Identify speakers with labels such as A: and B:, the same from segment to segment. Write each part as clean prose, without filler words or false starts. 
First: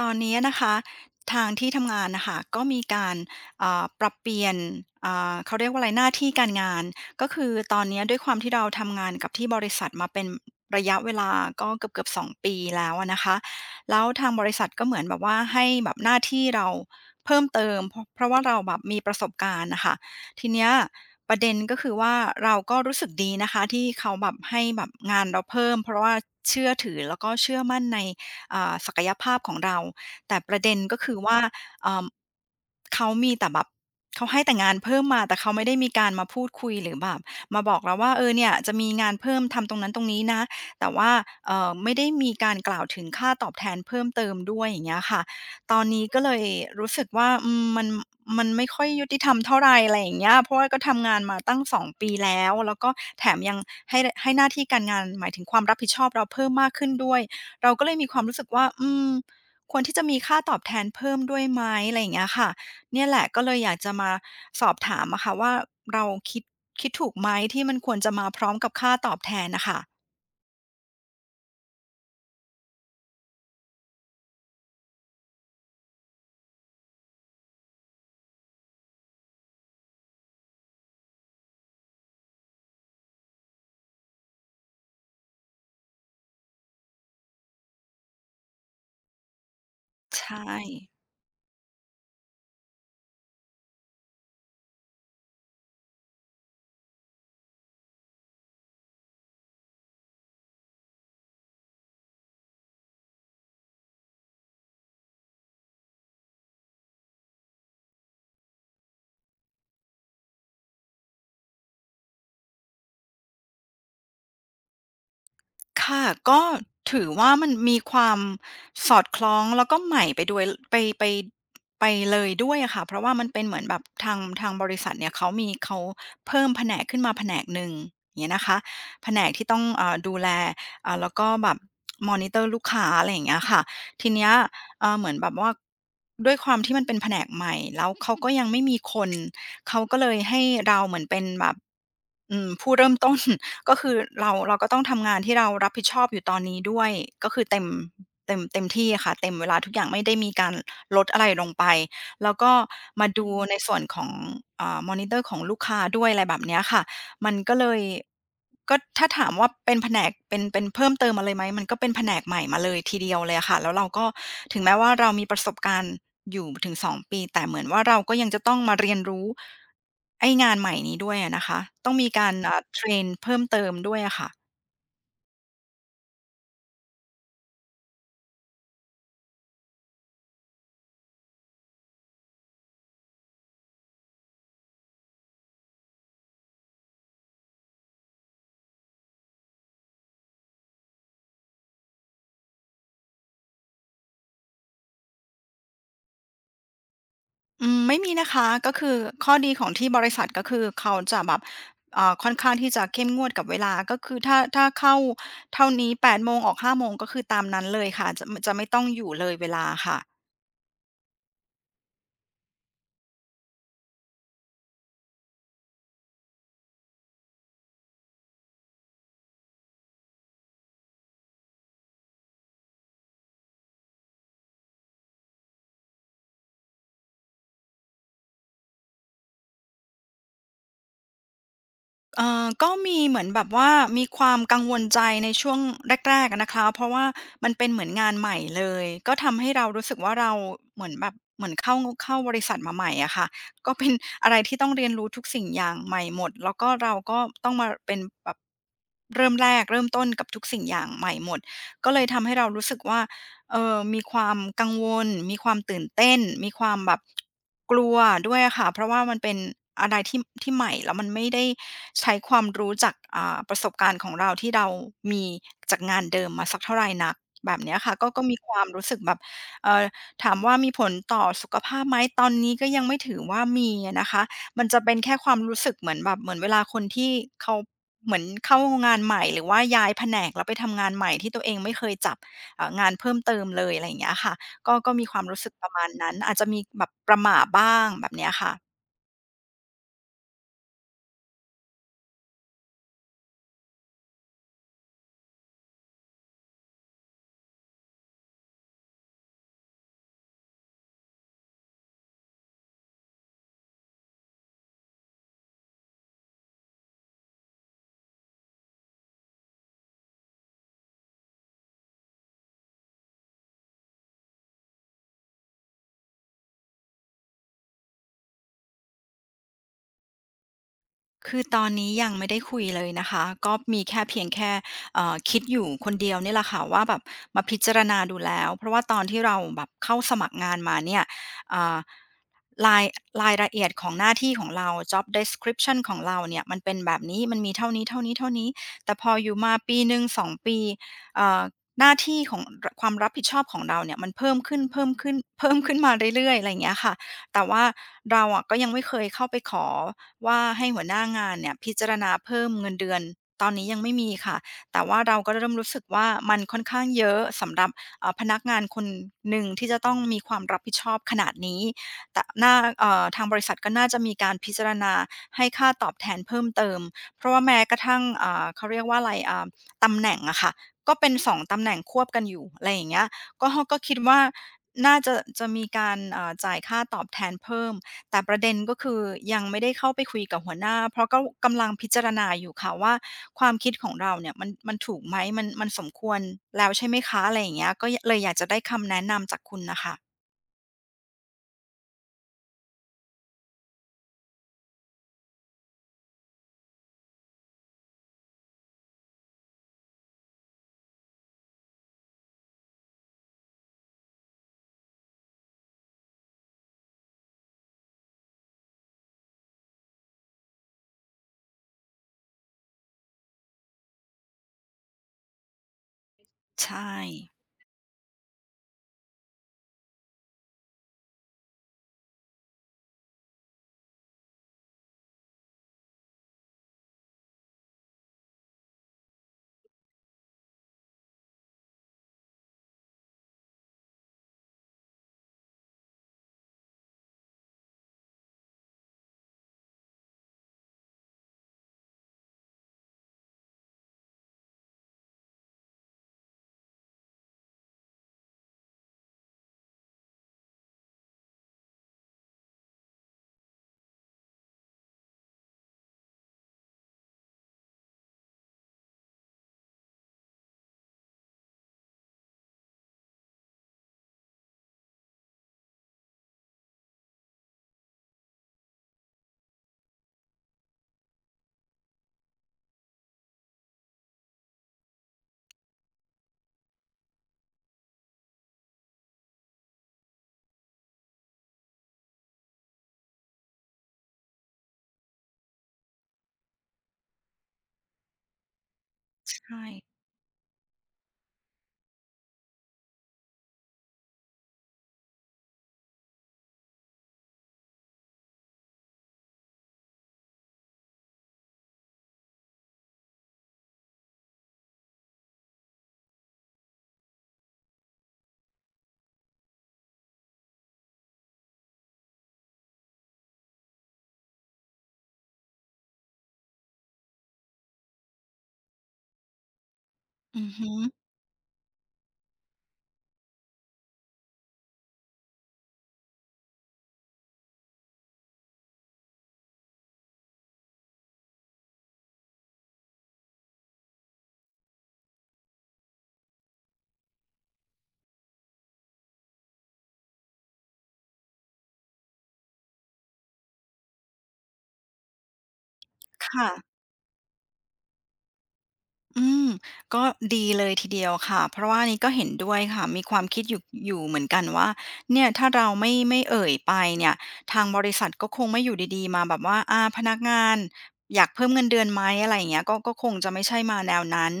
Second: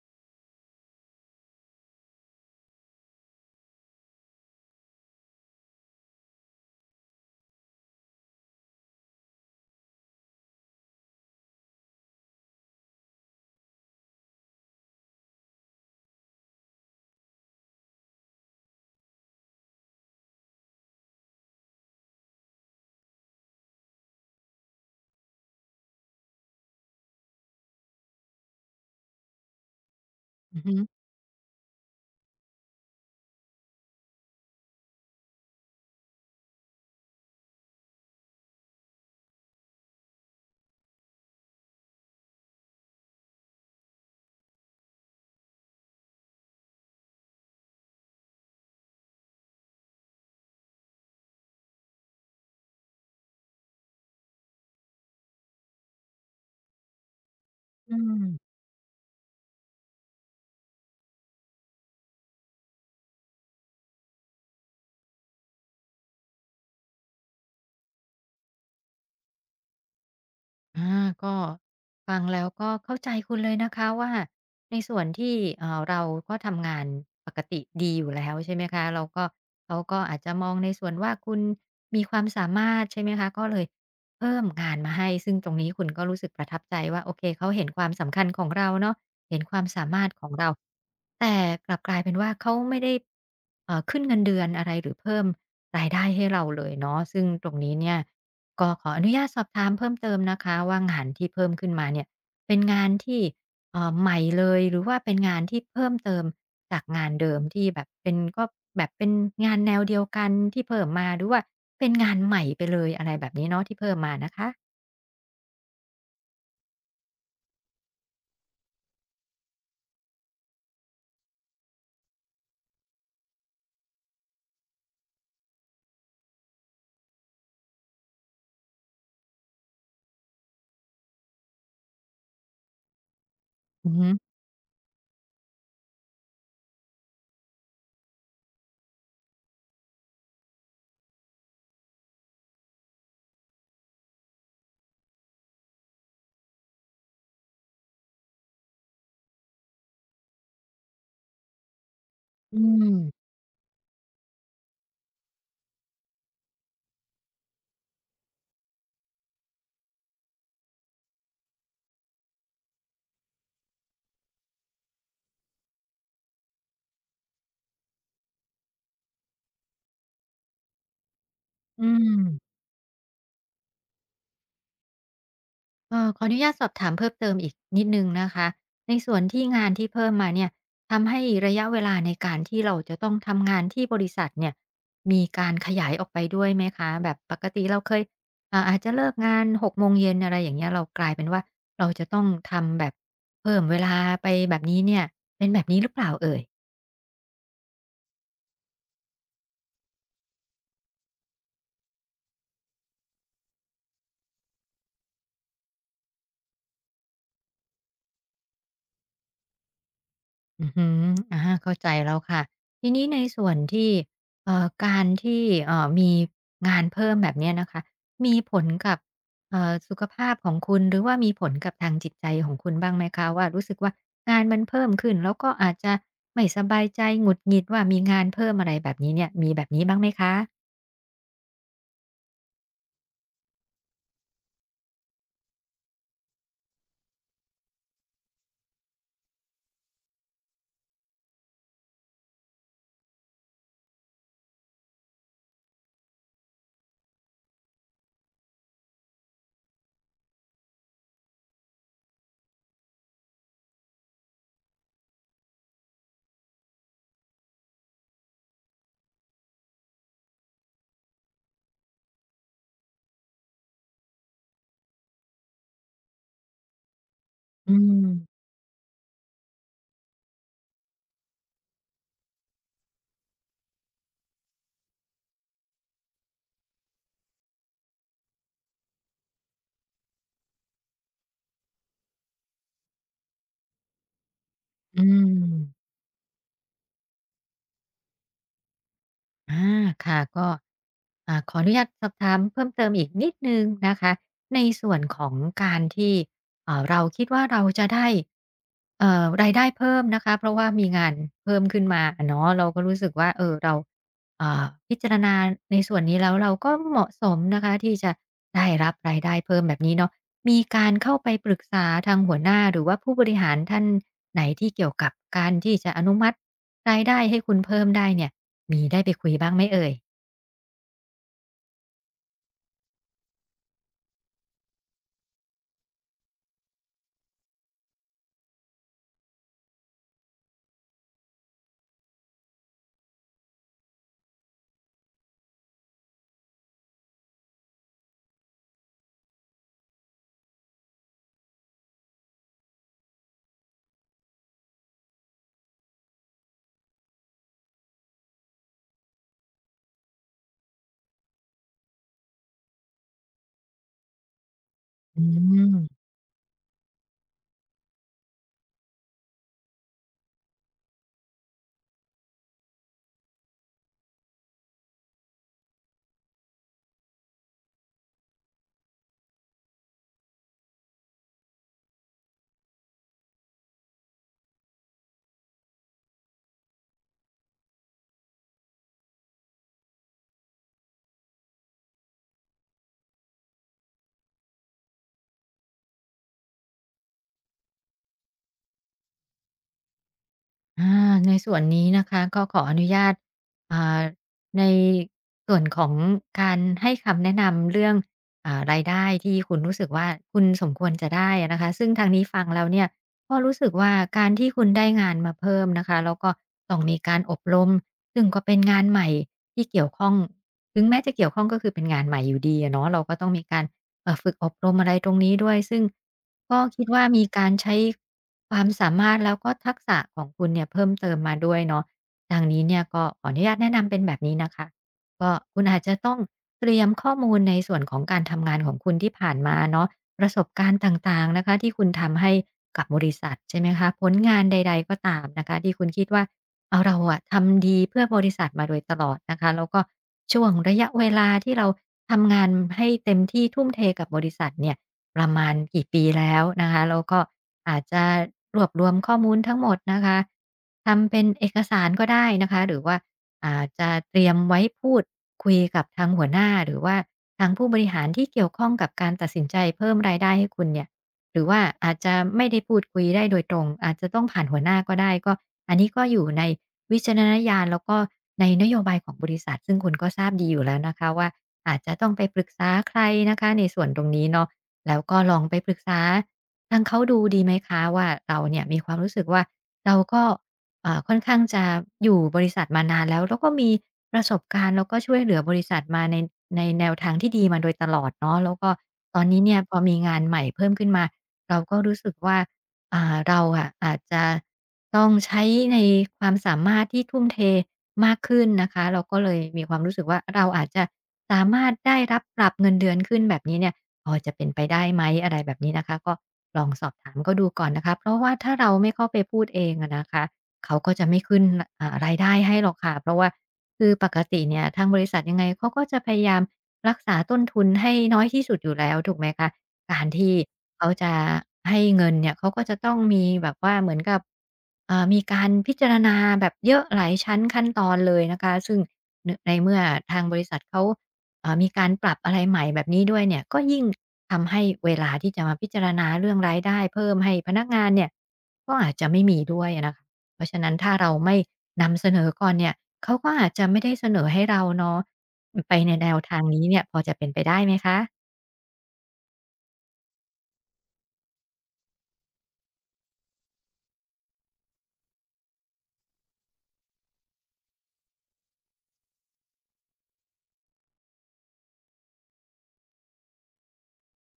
A: ตอนนี้นะคะทางที่ทำงานนะคะก็มีการปรับเปลี่ยนเขาเรียกว่าอะไรหน้าที่การงานก็คือตอนนี้ด้วยความที่เราทำงานกับที่บริษัทมาเป็นระยะเวลาก็เกือบๆ2ปีแล้วอะนะคะแล้วทางบริษัทก็เหมือนแบบว่าให้แบบหน้าที่เราเพิ่มเติมเพราะว่าเราแบบมีประสบการณ์นะคะทีเนี้ยประเด็นก็คือว่าเราก็รู้สึกดีนะคะที่เขาแบบให้แบบงานเราเพิ่มเพราะว่าเชื่อถือแล้วก็เชื่อมั่นใน ศักยภาพของเราแต่ป
B: อื
A: ระ
B: อ
A: เด็
B: ฮึ
A: นก็คือว่าเอ่าเขามีแต่แบบเขาให้แต่งานเพิ่มมาแต่เขาไม่ได้มีการมาพูดคุยหรือแบบมาบอกเราว่าเออเนี่ยจะมีงานเพิ่มทำตรงนั้นตรงนี้นะแต่ว่าไม่ได้มีการกล่าวถึงค่าตอบแทนเพิ่มเติมด้วยอย่างเงี้ยค่ะตอนนี้ก็เลยรู้สึกว่ามันมันไม่ค่อยยุติธรรมเท่าไรอะไรอย่างเงี้ยเพราะว่าก็ทำงานมาตั้ง2 ปีแล้วแล้วก็แถมยังให้หน้าที่การงานหมายถึงความรับผิดชอบเราเพิ่มมากขึ้นด้วย เราก็เล
B: อื
A: ยมีควา
B: ม
A: มรู้สึกว่าอืมควรที่จะมีค่าตอบแทนเพิ่มด้วยไหมอะไรอย่างเงี้ยค่ะเนี่ยแหละก็เลยอยากจะมาสอบถามอะค่ะว่าเราคิดคิดถูกไหมที่มันควรจะมาพร้อมกับค่าตอบแทนน่ะค่ะ
B: อาก็ฟังแล้วก็เข้าใจคุณเลยนะคะว่าในส่วนที่เราก็ทำงานปกติดีอยู่แล้วใช่ไหมคะเราก็เขาก็อาจจะมองในส่วนว่าคุณมีความสามารถใช่ไหมคะก็เลยเพิ่มงานมาให้ซึ่งตรงนี้คุณก็รู้สึกประทับใจว่าโอเคเขาเห็นความสำคัญของเราเนาะเห็นความสามารถ
A: ใช
B: ของเรา
A: ่
B: แต่กลับกลายเป็นว่าเขาไม่ได้ขึ้นเงินเดือนอะไรหรือเพิ่มรายได้ให้เราเลยเนาะซึ่งตรงนี้เนี่ย ก็ขออนุญาตสอบถามเพิ่มเติมนะคะว่างานที่เพิ่มขึ้นมาเนี่ยเป็นงานที่ใหม่เลยหรือว่าเป็นงานที่เพิ่มเติมจากงานเดิมที่แบบเป็นก็แบบเป็นงานแนวเดียวกันที่เพิ่มมาหรือว่าเป็นงานใหม่ไปเลยอะไรแบบนี้เนาะที่เพิ่มมานะคะ
A: ค่ะก็ถือว่ามันมีความสอดคล้องแล้วก็ใหม่ไปด้วยไปไปไปเลยด้วยอะค่ะเพราะว่ามันเป็นเหมือนแบบทางบริษัทเนี่ยเขามีเขาเพิ่มแผนกขึ้นมาแผนกหนึ่งอย่างเงี้ยนะคะแผนกที่ต้องดูแลแล้วก็แบบมอนิเตอร์ลูกค้าอะไรอย่างเงี้ยค่ะ
B: อือฮึ
A: ทีเนี้ยเหมือนแบบว่าด้วยความที่มันเป็นแผนกใหม่แล้วเขาก็ยังไม่มีคนเขาก็เลยให้เราเหมือนเป็นแบบผู้เริ่มต้น ก็คือเราก็ต้องทำงานที่เรารับผิดชอบอยู่ตอนนี้ด้วยก็คือเต็มเต็มที่ค่ะเต็มเวลาทุกอย่างไม่ได้มีการลดอะไรลงไปแล้วก็
B: อื
A: มา
B: ม
A: ดูในส่วนของมอนิเตอร์ของลูกค้าด้วยอะไรแบบเนี้ยค่ะ มันก็เลยก็ถ้าถามว่าเป็นแผนกเป็นเพิ่มเติมมาเลยไหมมันก็เป็นแผนกใหม่มาเลยทีเดียวเลยอะค่ะแล้วเราก็ถึงแม้ว่าเรามีประสบการณ์อยู่ถึง2ปีแต่เหมือนว่าเราก็ยังจะต้องมาเรียนรู้ไอ้งานใหม่นี้ด้วยอะนะคะ
B: อื
A: ต้องมีการ
B: ม
A: เทรนเพิ่มเติมด้วยอะค่ะ
B: ขออนุญาตสอบถามเพิ่มเติมอีกนิดนึงนะคะในส่วนที่งานที่เพิ่มมาเนี่ยทำให้ระยะเวลาในการที่เราจะต้องทำงานที่บริษัทเนี่ยมีการขยายออกไปด้วยไหมคะแบบปกติเราเคยอาจจะเลิกงาน6 โมงเย็นอะไรอย่างเงี้ยเรากลายเป็นว่าเราจะต้องทำแบบเพิ่มเวลาไปแบบนี้เนี่ยเป็นแบบนี้หรือเปล่าเอ่ย
A: อืมไม่มีนะคะก็คือข้อดีของที่บริษัทก็คือเขาจะแบบค่อนข้างที่จะเข้มงวดกับเวลาก็คือถ้าเข้าเท่านี้8โมงออก5โมงก็คือตามนั้นเลยค่ะจะไม่ต้องอยู่เลยเวลาค่ะ
B: อือฮึอาเข้าใจแล้วค่ะทีนี้ในส่วนที่การที่มีงานเพิ่มแบบเนี้ยนะคะมีผลกับสุขภาพของคุณหรือว่ามีผลกับทางจิตใจของคุณบ้างไหมคะว่ารู้สึกว่างานมันเพิ่มขึ้นแล้วก็อาจจะไม่สบายใจหงุดหงิดว่ามีงานเพิ่มอะไรแบบนี้เนี่ยมีแบบนี้บ้างไหมคะ
A: ก็มีเหมือนแบบว่ามีความกังวลใจในช่วงแรกๆอะนะคะเพราะว่ามันเป็นเหมือนงานใหม่เลยก็ทำให้เรารู้สึกว่าเราเหมือนแบบเหมือนเข้าบริษัทมาใหม่อะค่ะก็เป็นอะไรที่ต้องเรียนรู้ทุกสิ่งอย่างใหม่หมดแล้วก็เราก็ต้องมาเป็นแบบเริ่มแรกเริ่มต้นกับทุกสิ่งอย่างใหม่หมดก็เลยทำให้เรารู้สึกว่า เออมีความกังวลมีความตื่นเต้นมีความแบบกลัวด้วยอะค่ะ เพราะว่ามันเป็นอะไรที่ใหม่แล้วมันไม่ได้ใช้ความรู้จากประสบการณ์ของเราที่เรามีจากงานเดิมมาสักเท่าไหร่นักแบบ
B: อื
A: เนี้ยค่ะ
B: ม
A: ก็มีความรู้สึกแบบเอ่อถามว่ามีผลต่อสุขภาพไหมตอนนี้ก็ยังไม่ถือว่ามีอะนะคะมันจะเป็นแค่ความรู้สึกเหมือนแบบเหมือนเวลาคนที่เขาเหมือนเข้างานใหม่หรือว่าย้ายแผนกแล้วไปทำงานใหม่ที่ตัวเองไม่เคยจับ งานเพิ่มเติมเลยอะไรอย่างเงี้ยค่ะก็
B: อื
A: มีความรู้สึกประมา
B: ม
A: ณนั้นอาจจะมีแบบประหม่าบ้างแบบเนี้ยค่ะ
B: อาค่ะก็ขออนุญาตสอบถามเพิ่มเติมอีกนิดหนึ่งนะคะในส่วนของการที่เอ่าเราคิดว่าเราจะได้รายได้เพิ่มนะคะเพราะว่ามีงานเพิ่มขึ้นมาอะเนาะเราก็รู้สึกว่าเออเราพิจารณาในส่วนนี้แล้วเราก็เหมาะสมนะคะที่จะได้รับรายได้เพิ่มแบบนี้เนาะ มีการเข้าไปปรึกษาทางหัวหน้าหรือว่าผู้บริหารท่านไหนที่เกี่ยวกับการที่จะอนุมัติรายได้ให้คุณเพิ่มได้เนี่ยมีได้ไปคุยบ้างไหมเอ่ย
A: คือตอนนี้ยังไม่ได้คุยเลยนะคะก็มีแค่เพียงแค่คิดอยู่คนเดียวนี่แหละค่ะว่าแบบมาพิจารณาดูแล้วเพราะว่าตอนที่เราแบบเข้าสมัครงานมาเนี่ยเอ่ารายรายละเอียดของหน้าที่ของเรา Job description ของเราเนี่ยมันเป็นแบบนี้มันมีเท่านี้เท่านี้เท่านี้แต่พออยู่มาปีหนึ่งสองปีเอ่อหน้าที่ของความรับผิดชอบของเราเนี่ยมันเพิ่มขึ้นเพิ่มขึ้นเพิ่มขึ้นมาเรื่อยๆอะไรอย่างเงี้ยค่ะแต่ว่าเราอะก็ยังไม่เคยเข้าไปขอ ว่าให้หัวหน้างานเนี่ยพิจารณาเพิ่มเงินเดือนตอนนี้ยังไม่มีค่ะแต่ว่าเรา
B: อื
A: ก็เริ่มรู้
B: ม
A: สึกว่ามันค่อนข้างเยอะสำหรับพนักงานคนหนึ่งที่จะต้องมีความรับผิดชอบขนาดนี้แต่น่าทางบริษัทก็น่าจะมีการพิจารณาให้ค่าตอบแทนเพิ่มเติมเพราะว่าแม้กระทั่งเขาเรียกว่าอะไรตำแหน่งอะค่ะก็เป็นสองตำแหน่งควบกันอยู่อะไรอย่างเงี้ยก็คิดว่าน่าจะจะมีการจ่ายค่าตอบแทนเพิ่ม แต่ประเด็นก็คือยังไม่ได้เข้าไปคุยกับหัวหน้าเพราะก็กำลังพิจารณาอยู่ค่ะว่าความคิดของเราเนี่ยมันถูกไหมมันสมควรแล้วใช่ไหมคะอะไรอย่างเงี้ยก็ยเลยอยากจะได้คำแนะนำจากคุณน่ะค่ะ
B: อาในส่วนนี้นะคะก็ขออนุญาตอ่าในส่วนของการให้คำแนะนำเรื่องรายได้ที่คุณรู้สึกว่าคุณสมควรจะได้นะคะซึ่งทางนี้ฟังแล้วเนี่ยก็รู้สึกว่าการที่คุณได้งานมาเพิ่มนะคะแล้วก็ต้องมีการอบรมซึ่งก็เป็นงานใหม่ที่เกี่ยวข้องถึงแม้จะเกี่ยวข้องก็คือเป็นงานใหม่อยู่ดีอะเนาะเราก็ต้องมีการฝึกอบรมอะไรตรงนี้ด้วยซึ่งก็
A: ใช
B: คิด
A: ่
B: ว่ามีการใช้ ความสามารถแล้วก็ทักษะของคุณเนี่ยเพิ่มเติมมาด้วยเนาะทางนี้เนี่ยก็ขออนุญาตแนะนำเป็นแบบนี้นะคะก็คุณอาจจะต้องเตรียมข้อมูลในส่วนของการทำงานของคุณที่ผ่านมาเนาะประสบการณ์ต่างๆนะคะที่คุณทำให้กับบริษัทใช่ไหมคะผลงานใดๆก็ตามนะคะที่คุณคิดว่าเอาเราอะทำดีเพื่อบริษัทมาโดยตลอดนะคะแล้วก็ช่วงระยะเวลาที่เราทำงานให้เต็มที่ทุ่มเทกับบริษัทเนี่ย ประมาณกี่ปีแล้วนะคะแล้วก็อาจจะรวบรวมข้อมูลทั้งหมดนะคะทำเป็นเอกสารก็ได้นะคะหรือว่าอาจจะเตรียมไว้พูดคุยกับทางหัวหน้าหรือว่าทางผู้บริหารที่เกี่ยวข้องกับการตัดสินใจเพิ่มรายได้ให้คุณเนี่ยหรือว่าอาจจะไม่ได้พูดคุยได้โดยตรงอาจจะต้องผ่านหัวหน้าก็ได้ก็อันนี้ก็อยู่ในวิจารณญาณแล้วก็ในนโยบายของบริษัทซึ่งคุณก็ทราบดีอยู่แล้วนะคะว่าอาจจะต้องไปปรึกษาใครนะคะในส่วนตรงนี้เนาะ แล้วก็ลองไปปรึกษาทางเขาดูดีไหมคะว่าเราเนี่ยมีความรู้สึกว่าเราก็ค่อนข้างจะอยู่บริษัทมานานแล้วแล้วก็มีประสบการณ์แล้วก็ช่วยเหลือบริษัทมาในแนวทางที่ดีมาโดยตลอดเนาะแล้วก็ตอน
A: ใช
B: นี้เนี่ยพอมี
A: ่
B: งานใหม่เพิ่มขึ้นมาเราก็รู้สึกว่าเราอะอาจจะต้องใช้ในความสามารถที่ทุ่มเทมากขึ้นนะคะเราก็เลยมีความรู้สึกว่าเราอาจจะสามารถได้รับปรับเงินเดือนขึ้นแบบนี้เนี่ย พอจะเป็นไปได้ไหมอะไรแบบนี้นะคะก็ลองสอบถามเขาดูก่อนนะคะเพราะว่าถ้าเราไม่เข้าไปพูดเองอะนะคะเขาก็จะไม่ขึ้นรายได้ให้หรอกค่ะเพราะว่าคือปกติเนี่ยทางบริษัทยังไงเขาก็จะพยายามรักษาต้นทุนให้น้อยที่สุดอยู่แล้วถูกไหมคะการที่
A: อือฮึ
B: เขาจะให้เงินเนี่ยเขาก็จะต้องมีแบบว่าเหมือนกับมีการพิจารณาแบบเยอะหลายชั้นขั้นตอนเลยนะคะซึ่งนในเมื่อทางบริษัทเขา มีการปรับอะไรใหม่แบบนี้ด้วยเนี่ยก็ยิ่งทำให้เวลาที่จะมาพิจารณาเรื่องรายได้เพิ่มให้พนักงานเนี่ยก็อาจจะไม่มีด้วยอะนะคะเพราะฉะนั้นถ้าเราไม่นำเสนอก่อนเนี่ยเขาก็อาจจะไม่ได้เสนอให้เราเนาะไปในแนวทาง
A: ค่ะ
B: นี้เนี่ยพอจะเป็นไปได้ไหมคะ
A: อืมก็ดีเลยทีเดียวค่ะเพราะว่านี่ก็เห็นด้วยค่ะมีความคิดอยู่อยู่เหมือนกันว่าเนี่ยถ้าเราไม่เอ่ยไปเนี่ยทางบริษัทก็คงไม่อยู่ดีๆมาแบบว่าอาพนักงานอยากเพิ่มเงินเดือนไหมอะไรอย่างเงี้ยก็คงจะไม่ใช่มาแนวนั้น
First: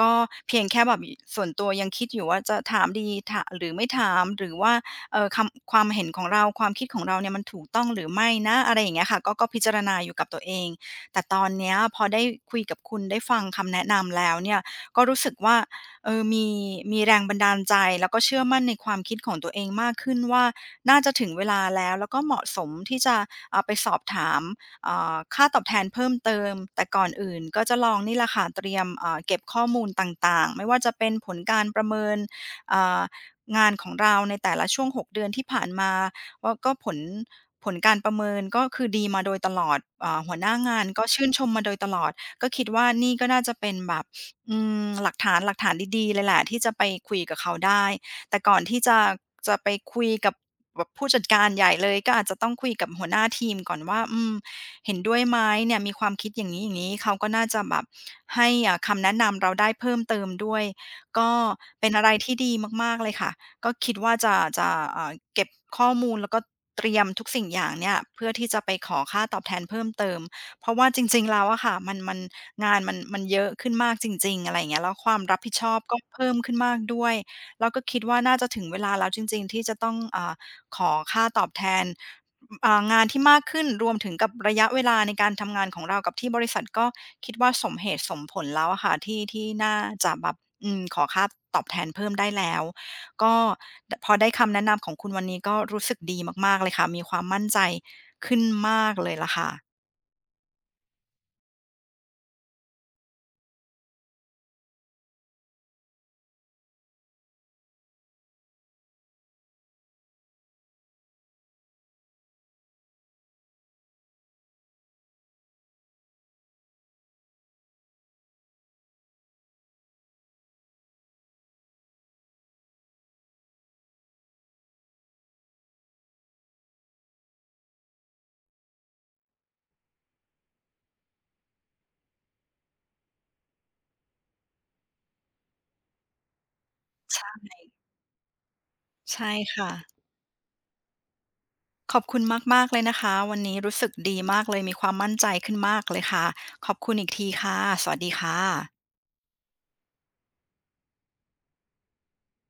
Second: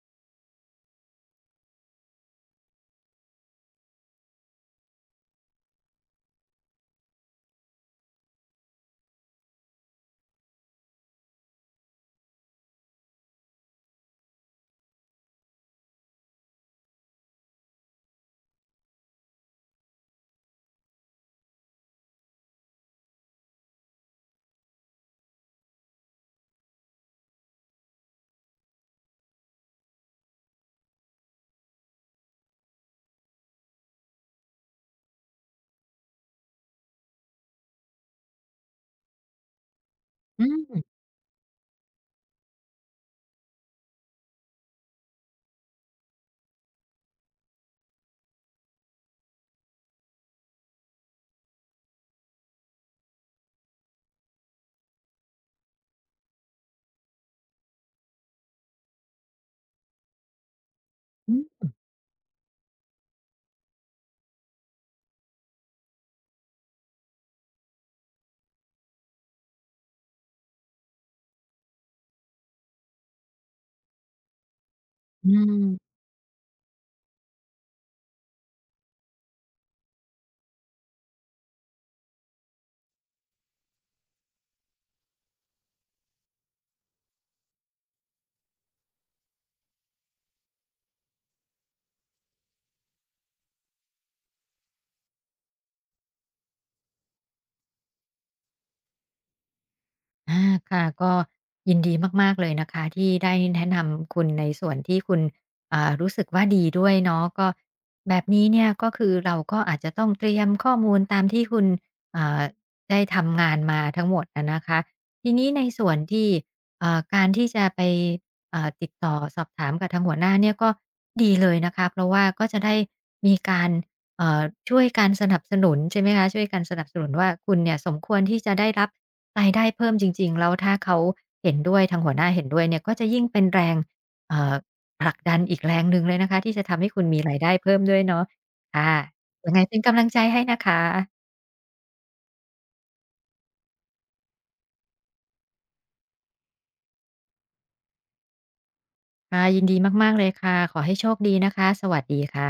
A: ก็เพียงแค่แบบส่วนตัวยังคิดอยู่ว่าจะถามดีถะหรือไม่ถามหรือว่าคำความเห็นของเราความคิดของเราเนี่ยมันถูกต้องหรือไม่นะอะไรอย่างเงี้ยค่ะก็พิจารณาอยู่กับตัวเอง แต่ตอนเนี้ยพอได้คุยกับคุณได้ฟังคำแนะนำแล้วเนี่ยก็รู้สึกว่าเออมีมีแรงบันดาลใจแล้วก็เชื่อมั่นในความคิดของตัวเองมากขึ้นว่าน่าจะถึงเวลาแล้วแล้วก็เหมาะสมที่จะไปสอบถามค่าตอบแทนเพิ่มเติมแต่ก่อนอื่นก็จะลองนี่แหละค่ะเตรียมเก็บข้อมูลต่างๆไม่ว่าจะเป็นผลการประเมินอ่างานของเราในแต่ละช่วง6 เดือนที่ผ่านมา ว่าก็ผลผลการประเมินก็คือดีมาโดยตลอดหัว
B: อื
A: หน้างา
B: ม
A: นก็ชื่นชมมาโดยตลอดก็คิดว่านี่ก็น่าจะเป็นแบบอืมหลักฐานหลักฐานดีๆเลยแหละที่จะไปคุยกับเขาได้แต่ก่อนที่จะไปคุยกับแบบผู้จัดการใหญ่เลยก็อาจจะต้องคุยกับหัวหน้าทีมก่อนว่าอืมเห็นด้วยไหมเนี่ยมีความคิดอย่างงี้ๆเขาก็น่าจะแบบให้คำแนะนำเราได้เพิ่มเติมด้วยก็
B: อือ
A: เป็นอะไรที่ดีมากๆเลยค่ะ ก็คิดว่าจะเก็บข้อมูลแล้วก็เตรียมทุกสิ่งอย่างเนี่ยเพื่อที่จะไปขอค่าตอบแทนเพิ่มเติมเพราะว่าจริงๆแล้วอะค่ะมันงานมันเยอะขึ้นมากจริงๆอะไรอย่างเงี้ยแล้วความ
B: อื
A: รับผิดชอบ
B: ม
A: ก็เพิ่มขึ้นมากด้วยแล้วก็คิดว่าน่าจะถึงเวลาแล้วจริงๆที่จะต้องขอค่าตอบแทนงานที่มากขึ้นรวมถึงกับระยะเวลาในการทำงานของเรากับที่บริษัทก็คิดว่าสมเหตุสมผลแล้วอะค่ะที่น่าจะแบบอืมขอค่าตอบแทนเพิ่มได้แล้ว ก็พอได้คำแนะนำของคุณวันนี้ก็รู้สึกดีมากๆเลยค่ะมีความมั่นใจขึ้นมากเลยล่ะค่ะ
B: อาค่ะก็ยินดีมากๆเลยนะคะที่ได้แนะนำคุณในส่วนที่คุณรู้สึกว่าดีด้วยเนาะก็แบบนี้เนี่ยก็คือเราก็อาจจะต้องเตรียมข้อมูลตามที่คุณอ่าได้ทำงานมาทั้งหมดนะนะคะทีนี้ในส่วนที่การที่จะไปติดต่อสอบถามกับทางหัวหน้าเนี่ยก็ดีเลยนะคะเพราะว่าก็จะได้มีการเอ่อช่วยการสนับสนุนใช่ไหมคะช่วยการสนับสนุนว่าคุณเนี่ยสมควรที่จะได้รับ รายได้เพิ่มจริงๆแล้วถ้าเขาเห็นด้วยทางหัวหน้าเห็นด้วยเนี่ยก็จะยิ่งเป็นแรงเอ่อผลักดันอีกแรงหนึ่งเลยนะคะที่จะทำให้คุณมีรายได้เพิ่มด้วยเนาะค่ะ
A: ใช่
B: ยังไง
A: ค่ะ
B: เป็นกำลังใจให้นะคะ
A: ขอบคุณมากๆเลยนะคะวันนี้รู้สึกดีมากเลยมีความมั่นใจขึ้นมากเลยค่ะขอบคุณอีกทีค่ะสวัสดีค่ะ
B: ค่ะยินดีมากๆเลยค่ะขอให้โชคดีนะคะสวัสดีค่ะ